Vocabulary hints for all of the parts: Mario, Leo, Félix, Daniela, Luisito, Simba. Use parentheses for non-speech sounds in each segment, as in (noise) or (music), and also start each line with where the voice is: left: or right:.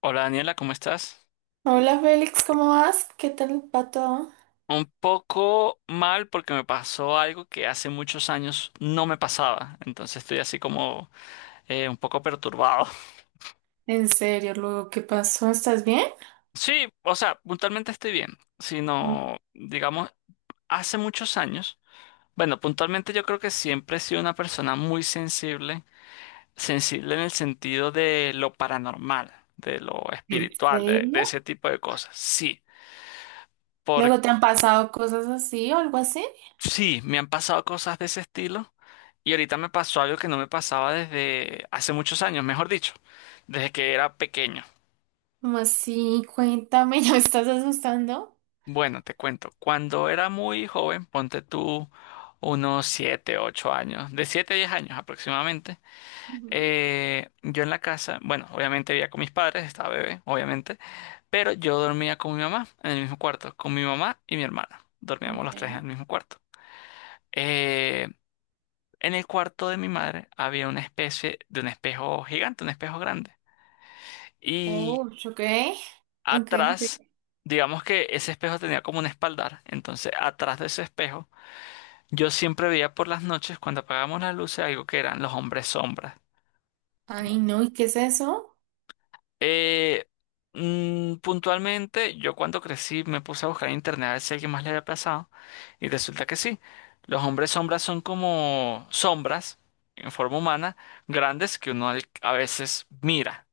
left: Hola Daniela, ¿cómo estás?
right: Hola Félix, ¿cómo vas? ¿Qué tal va todo?
left: Un poco mal porque me pasó algo que hace muchos años no me pasaba, entonces estoy así como un poco perturbado. (laughs)
right: ¿En serio, luego qué pasó? ¿Estás bien?
left: Sí, o sea, puntualmente estoy bien, sino, digamos, hace muchos años, bueno, puntualmente yo creo que siempre he sido una persona muy sensible, sensible en el sentido de lo paranormal, de lo
right: ¿En
left: espiritual, de
right: serio?
left: ese tipo de cosas, sí. Porque
right: ¿Luego te han pasado cosas así o algo así?
left: sí, me han pasado cosas de ese estilo y ahorita me pasó algo que no me pasaba desde hace muchos años, mejor dicho, desde que era pequeño.
right: ¿Cómo así? Cuéntame, (laughs) ¿ya me estás asustando?
left: Bueno, te cuento, cuando era muy joven, ponte tú unos 7, 8 años, de siete a 10 años aproximadamente.
right: Ujú,
left: Yo en la casa, bueno, obviamente vivía con mis padres, estaba bebé, obviamente, pero yo dormía con mi mamá en el mismo cuarto, con mi mamá y mi hermana, dormíamos
right: ok.
left: los tres en el mismo cuarto. Eh, En el cuarto de mi madre había una especie de un espejo gigante, un espejo grande. Y
right: Oh, ok. Ok,
left: atrás,
right: ok.
left: digamos que ese espejo tenía como un espaldar. Entonces, atrás de ese espejo, yo siempre veía por las noches, cuando apagábamos las luces, algo que eran los hombres sombras.
right: Ay, no, ¿y qué es eso?
left: Eh, Puntualmente, yo cuando crecí me puse a buscar en internet a ver si alguien más le había pasado. Y resulta que sí. Los hombres sombras son como sombras en forma humana, grandes que uno a veces mira.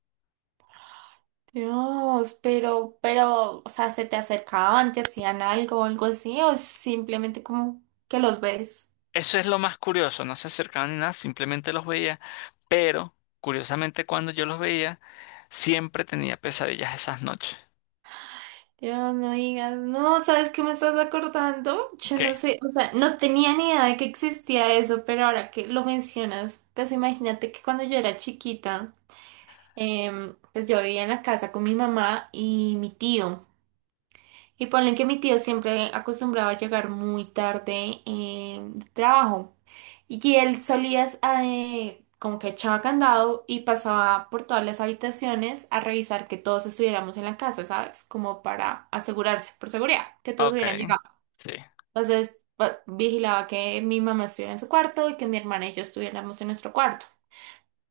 right: Dios, pero, o sea, ¿se te acercaban, te hacían algo o algo así? ¿O simplemente como que los ves?
left: Eso es lo más curioso, no se acercaban ni nada, simplemente los veía, pero curiosamente cuando yo los veía, siempre tenía pesadillas esas noches.
right: Dios, no digas, no, ¿sabes qué me estás acordando? Yo no
left: ¿Qué?
right: sé, o sea, no tenía ni idea de que existía eso, pero ahora que lo mencionas, pues imagínate que cuando yo era chiquita, pues yo vivía en la casa con mi mamá y mi tío. Y ponle que mi tío siempre acostumbraba a llegar muy tarde de trabajo. Y él solía, como que echaba candado y pasaba por todas las habitaciones a revisar que todos estuviéramos en la casa, ¿sabes? Como para asegurarse, por seguridad, que todos
left: Ok,
right: hubieran llegado.
left: sí,
right: Entonces, vigilaba que mi mamá estuviera en su cuarto y que mi hermana y yo estuviéramos en nuestro cuarto.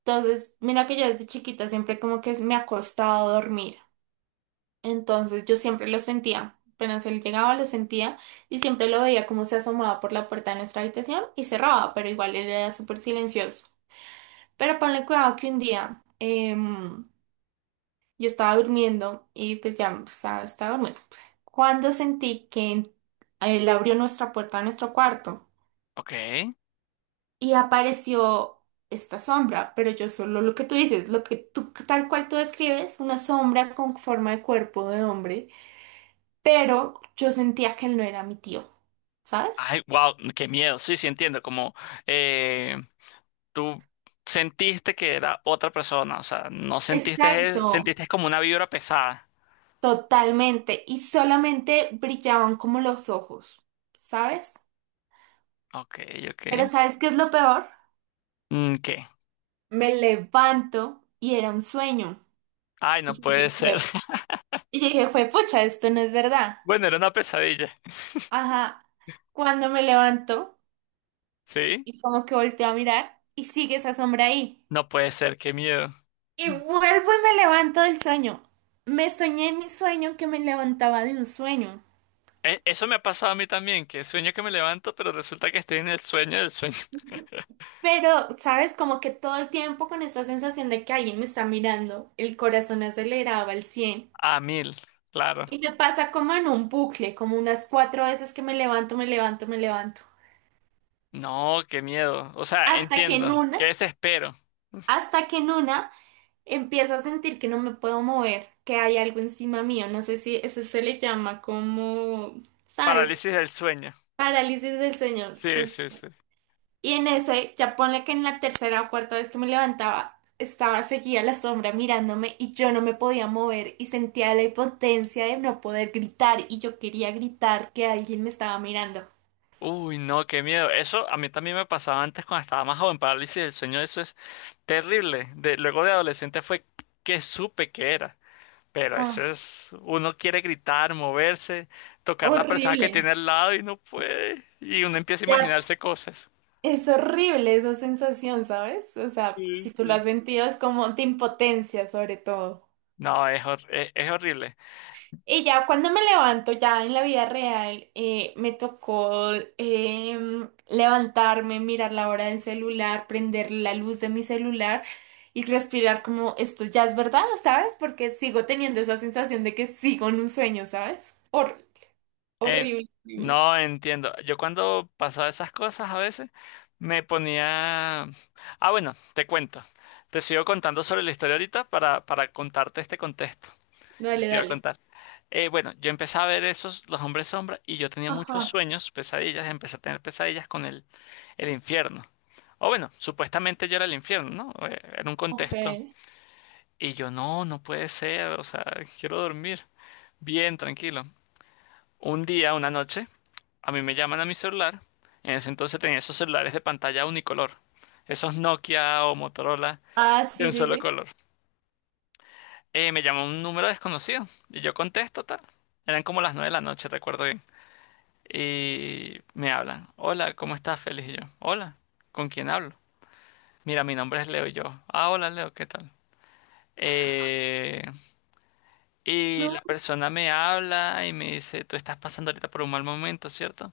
right: Entonces, mira que yo desde chiquita siempre como que me ha costado dormir. Entonces yo siempre lo sentía. Apenas él llegaba, lo sentía y siempre lo veía como se asomaba por la puerta de nuestra habitación y cerraba, pero igual él era súper silencioso. Pero ponle cuidado que un día yo estaba durmiendo y pues ya pues, estaba durmiendo. Cuando sentí que él abrió nuestra puerta a nuestro cuarto
left: ok.
right: y apareció esta sombra, pero yo solo lo que tú dices, lo que tú tal cual tú describes, una sombra con forma de cuerpo de hombre pero yo sentía que él no era mi tío, ¿sabes?
left: Ay, wow, qué miedo, sí, sí entiendo, como eh, tú sentiste que era otra persona, o sea, no
right: Exacto.
left: sentiste, sentiste como una vibra pesada.
right: Totalmente, y solamente brillaban como los ojos, ¿sabes?
left: Ok, ok.
right: Pero ¿sabes qué es lo peor?
left: Mm, ¿qué?
right: Me levanto y era un sueño.
left: Ay, no
right: Y yo
left: puede
right: dije,
left: ser.
right: "Jue-
left: (laughs)
right: y yo dije, fue pucha, esto no es verdad.
left: Bueno, era una pesadilla,
right: Ajá, cuando me levanto
left: ¿sí?
right: y como que volteo a mirar y sigue esa sombra ahí.
left: No puede ser, qué miedo.
right: Y vuelvo y me levanto del sueño. Me soñé en mi sueño que me levantaba de un sueño.
left: Eso me ha pasado a mí también, que sueño que me levanto, pero resulta que estoy en el sueño del sueño. (laughs)
right: Pero, ¿sabes? Como que todo el tiempo con esa sensación de que alguien me está mirando, el corazón aceleraba al cien.
left: A mil, claro.
right: Y me pasa como en un bucle, como unas cuatro veces que me levanto, me levanto, me levanto.
left: No, qué miedo. O sea,
right: Hasta que en
left: entiendo. Qué
right: una,
left: desespero.
right: hasta que en una, empiezo a sentir que no me puedo mover, que hay algo encima mío. No sé si eso se le llama como, ¿sabes?
left: Parálisis del sueño.
right: Parálisis del sueño,
left: Sí, sí, sí.
right: y en ese, ya ponle que en la tercera o cuarta vez que me levantaba, estaba seguía la sombra mirándome y yo no me podía mover y sentía la impotencia de no poder gritar y yo quería gritar que alguien me estaba mirando.
left: Uy, no, qué miedo. Eso a mí también me pasaba antes cuando estaba más joven. Parálisis del sueño, eso es terrible. Luego de adolescente fue que supe que era. Pero eso
right: Ah,
left: es, uno quiere gritar, moverse, tocar la persona que
right: horrible.
left: tiene al lado y no puede. Y uno empieza a
right: Ya,
left: imaginarse cosas.
right: es horrible esa sensación, ¿sabes? O sea,
left: Sí.
right: si tú lo has sentido es como de impotencia sobre todo.
left: No, es, es horrible.
right: Y ya cuando me levanto, ya en la vida real, me tocó levantarme, mirar la hora del celular, prender la luz de mi celular y respirar como esto ya es verdad, ¿sabes? Porque sigo teniendo esa sensación de que sigo en un sueño, ¿sabes?
left: Eh,
right: Horrible, horrible.
left: no entiendo. Yo cuando pasaba esas cosas a veces me ponía. Ah, bueno, te cuento. Te sigo contando sobre la historia ahorita para contarte este contexto que
right: Dale,
left: te iba a
right: dale.
left: contar. Bueno, yo empecé a ver esos, los hombres sombra, y yo tenía muchos
right: Ajá,
left: sueños, pesadillas, empecé a tener pesadillas con el infierno. O bueno, supuestamente yo era el infierno, ¿no? Era un
right: ok.
left: contexto. Y yo, no, no puede ser, o sea, quiero dormir bien, tranquilo. Un día, una noche, a mí me llaman a mi celular. En ese entonces tenía esos celulares de pantalla unicolor, esos Nokia o Motorola
right: Ah,
left: de
right: sí,
left: un
right: sí,
left: solo
right: sí.
left: color. Me llama un número desconocido y yo contesto tal. Eran como las 9 de la noche, recuerdo bien. Y me hablan. Hola, ¿cómo estás, Félix? Y yo, hola, ¿con quién hablo? Mira, mi nombre es Leo y yo. Ah, hola, Leo, ¿qué tal? Eh, y
right: No,
left: la persona me habla y me dice, tú estás pasando ahorita por un mal momento, ¿cierto?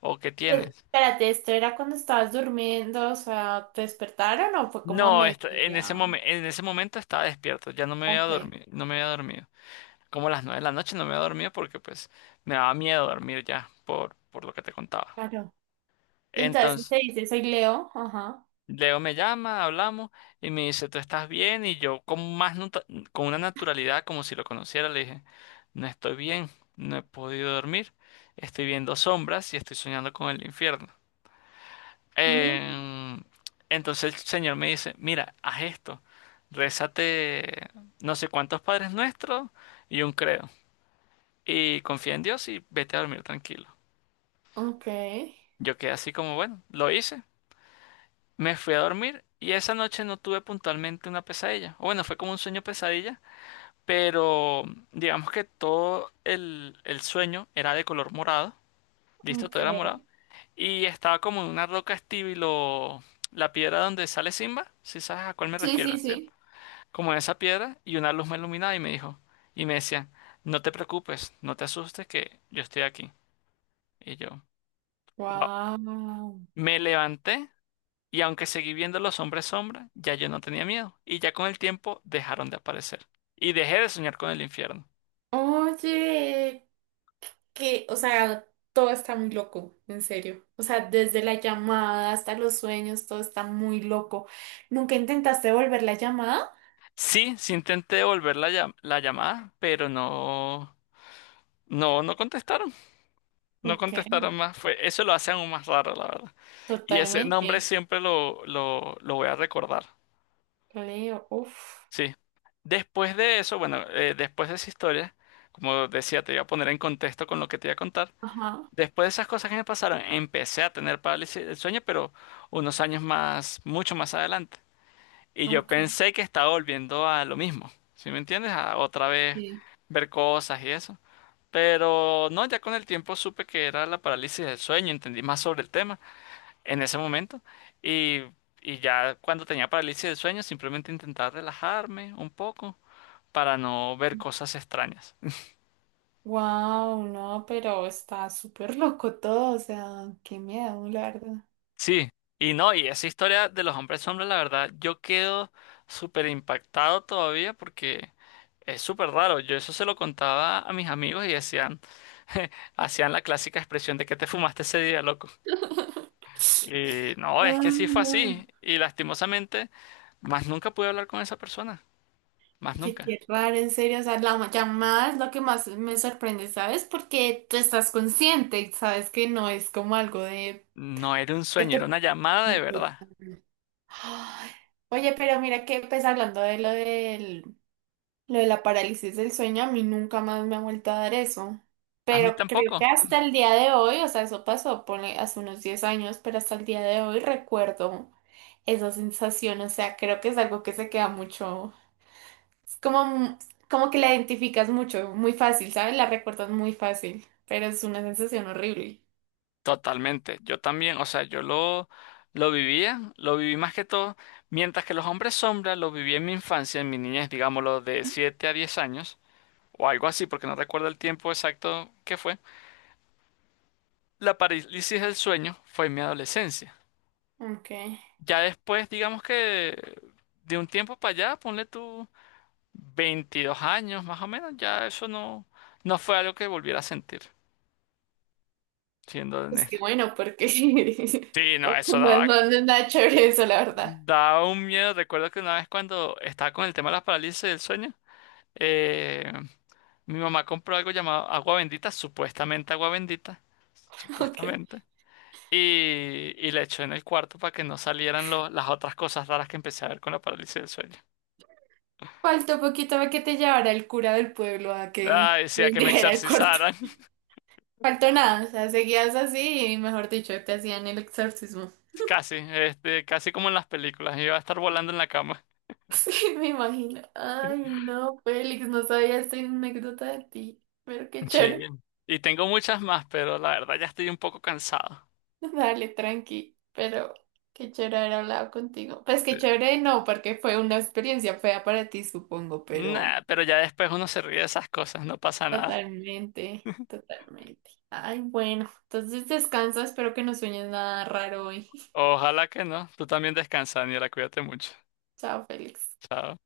left: ¿O qué
right: pero
left: tienes?
right: espérate, ¿esto era cuando estabas durmiendo? O sea, ¿te despertaron o fue como a
left: No,
right: mediodía?
left: en ese momento estaba despierto, ya no me había
right: Ok,
left: dormido, no me había dormido. Como a las 9 de la noche no me había dormido porque pues me daba miedo dormir ya por lo que te contaba.
right: claro. Y entonces
left: Entonces,
right: usted dice, soy Leo. Ajá.
left: Leo me llama, hablamos y me dice, ¿tú estás bien? Y yo con una naturalidad como si lo conociera le dije, no estoy bien, no he podido dormir, estoy viendo sombras y estoy soñando con el infierno.
right: Mm,
left: Em, entonces el señor me dice, mira, haz esto, rézate no sé cuántos padres nuestros y un credo, y confía en Dios y vete a dormir tranquilo.
right: ok,
left: Yo quedé así como, bueno, lo hice, me fui a dormir y esa noche no tuve puntualmente una pesadilla, o bueno, fue como un sueño pesadilla, pero digamos que todo el sueño era de color morado. Listo, todo era morado.
right: ok.
left: Y estaba como en una roca estilo la piedra donde sale Simba, si sabes a cuál me
right: Sí, sí,
left: refiero, ¿sí?
right: sí.
left: Como en esa piedra y una luz me iluminaba y me dijo, y me decía, no te preocupes, no te asustes que yo estoy aquí. Y yo, wow.
right: Wow.
left: Me levanté y aunque seguí viendo los hombres sombra, ya yo no tenía miedo. Y ya con el tiempo dejaron de aparecer. Y dejé de soñar con el infierno.
right: Oye, que, o sea, todo está muy loco, en serio. O sea, desde la llamada hasta los sueños, todo está muy loco. ¿Nunca intentaste volver la llamada?
left: Sí, sí intenté devolver la llamada, pero no, no, no contestaron. No
right: Ok,
left: contestaron más, fue, eso lo hace aún más raro, la verdad. Y ese nombre
right: totalmente.
left: siempre lo voy a recordar,
right: Leo, uff.
left: sí. Después de eso, bueno, después de esa historia, como decía, te iba a poner en contexto con lo que te iba a contar.
right: Ajá,
left: Después de esas cosas que me pasaron, empecé a tener parálisis del sueño, pero unos años más, mucho más adelante. Y yo
right: ok.
left: pensé que estaba volviendo a lo mismo, ¿sí me entiendes? A otra vez
right: Sí.
left: ver cosas y eso. Pero no, ya con el tiempo supe que era la parálisis del sueño, entendí más sobre el tema en ese momento. Y, y ya cuando tenía parálisis del sueño, simplemente intentaba relajarme un poco para no ver cosas extrañas.
right: Wow, no, pero está súper loco todo, o sea, qué miedo, la verdad.
left: Sí, y no, y esa historia de los hombres sombra, la verdad, yo quedo súper impactado todavía porque es súper raro. Yo eso se lo contaba a mis amigos y decían, (laughs) hacían la clásica expresión de que te fumaste ese día, loco.
right: (laughs)
left: Y no,
right: No,
left: es que sí fue
right: no.
left: así. Y lastimosamente, más nunca pude hablar con esa persona. Más
right: Oye,
left: nunca.
right: qué raro, en serio. O sea, la llamada es lo que más me sorprende, ¿sabes? Porque tú estás consciente y sabes que no es como algo de...
left: No era un
right: que
left: sueño, era
right: te-
left: una llamada de verdad.
right: Ay, oye, pero mira que pues hablando de lo del, lo de la parálisis del sueño, a mí nunca más me ha vuelto a dar eso.
left: A mí
right: Pero creo que
left: tampoco.
right: hasta el día de hoy, o sea, eso pasó ponle, hace unos 10 años, pero hasta el día de hoy recuerdo esa sensación. O sea, creo que es algo que se queda mucho. Es como, como que la identificas mucho, muy fácil, ¿sabes? La recuerdas muy fácil, pero es una sensación horrible.
left: Totalmente. Yo también, o sea, yo lo vivía, lo viví más que todo, mientras que los hombres sombra lo viví en mi infancia, en mi niñez, digámoslo, de 7 a 10 años, o algo así, porque no recuerdo el tiempo exacto que fue. La parálisis del sueño fue en mi adolescencia.
right: Ok.
left: Ya después, digamos que de un tiempo para allá, ponle tú 22 años más o menos, ya eso no fue algo que volviera a sentir, siendo
right: Es que
left: honesto.
right: bueno, porque,
left: Sí,
right: (laughs)
left: no, eso
right: porque no,
left: daba,
right: no no es nada chévere eso, la verdad.
left: daba un miedo. Recuerdo que una vez cuando estaba con el tema de las parálisis del sueño, eh, mi mamá compró algo llamado agua bendita,
right: (laughs) Ok.
left: supuestamente, y la echó en el cuarto para que no salieran las otras cosas raras que empecé a ver con la parálisis del sueño.
right: Faltó poquito para que te llevara el cura del pueblo a que
left: Ah,
right: (laughs) te
left: decía que me
right: vendiera el cuarto.
left: exorcizaran,
right: Faltó nada, o sea, seguías así y mejor dicho, te hacían el exorcismo. (laughs)
left: (laughs) casi, este, casi como en las películas, iba a estar volando en la cama.
right: Sí, me imagino. Ay, no, Félix, no sabía esta anécdota de ti, pero qué
left: Sí.
right: chévere.
left: Y tengo muchas más, pero la verdad ya estoy un poco cansado.
right: (laughs) Dale, tranqui, pero qué chévere haber hablado contigo. Pues qué chévere no, porque fue una experiencia fea para ti, supongo, pero
left: Nah, pero ya después uno se ríe de esas cosas, no pasa nada.
right: totalmente, totalmente. Ay, bueno, entonces descansa, espero que no sueñes nada raro hoy.
left: Ojalá que no. Tú también descansa, Daniela, cuídate mucho.
right: (laughs) Chao, Félix.
left: Chao.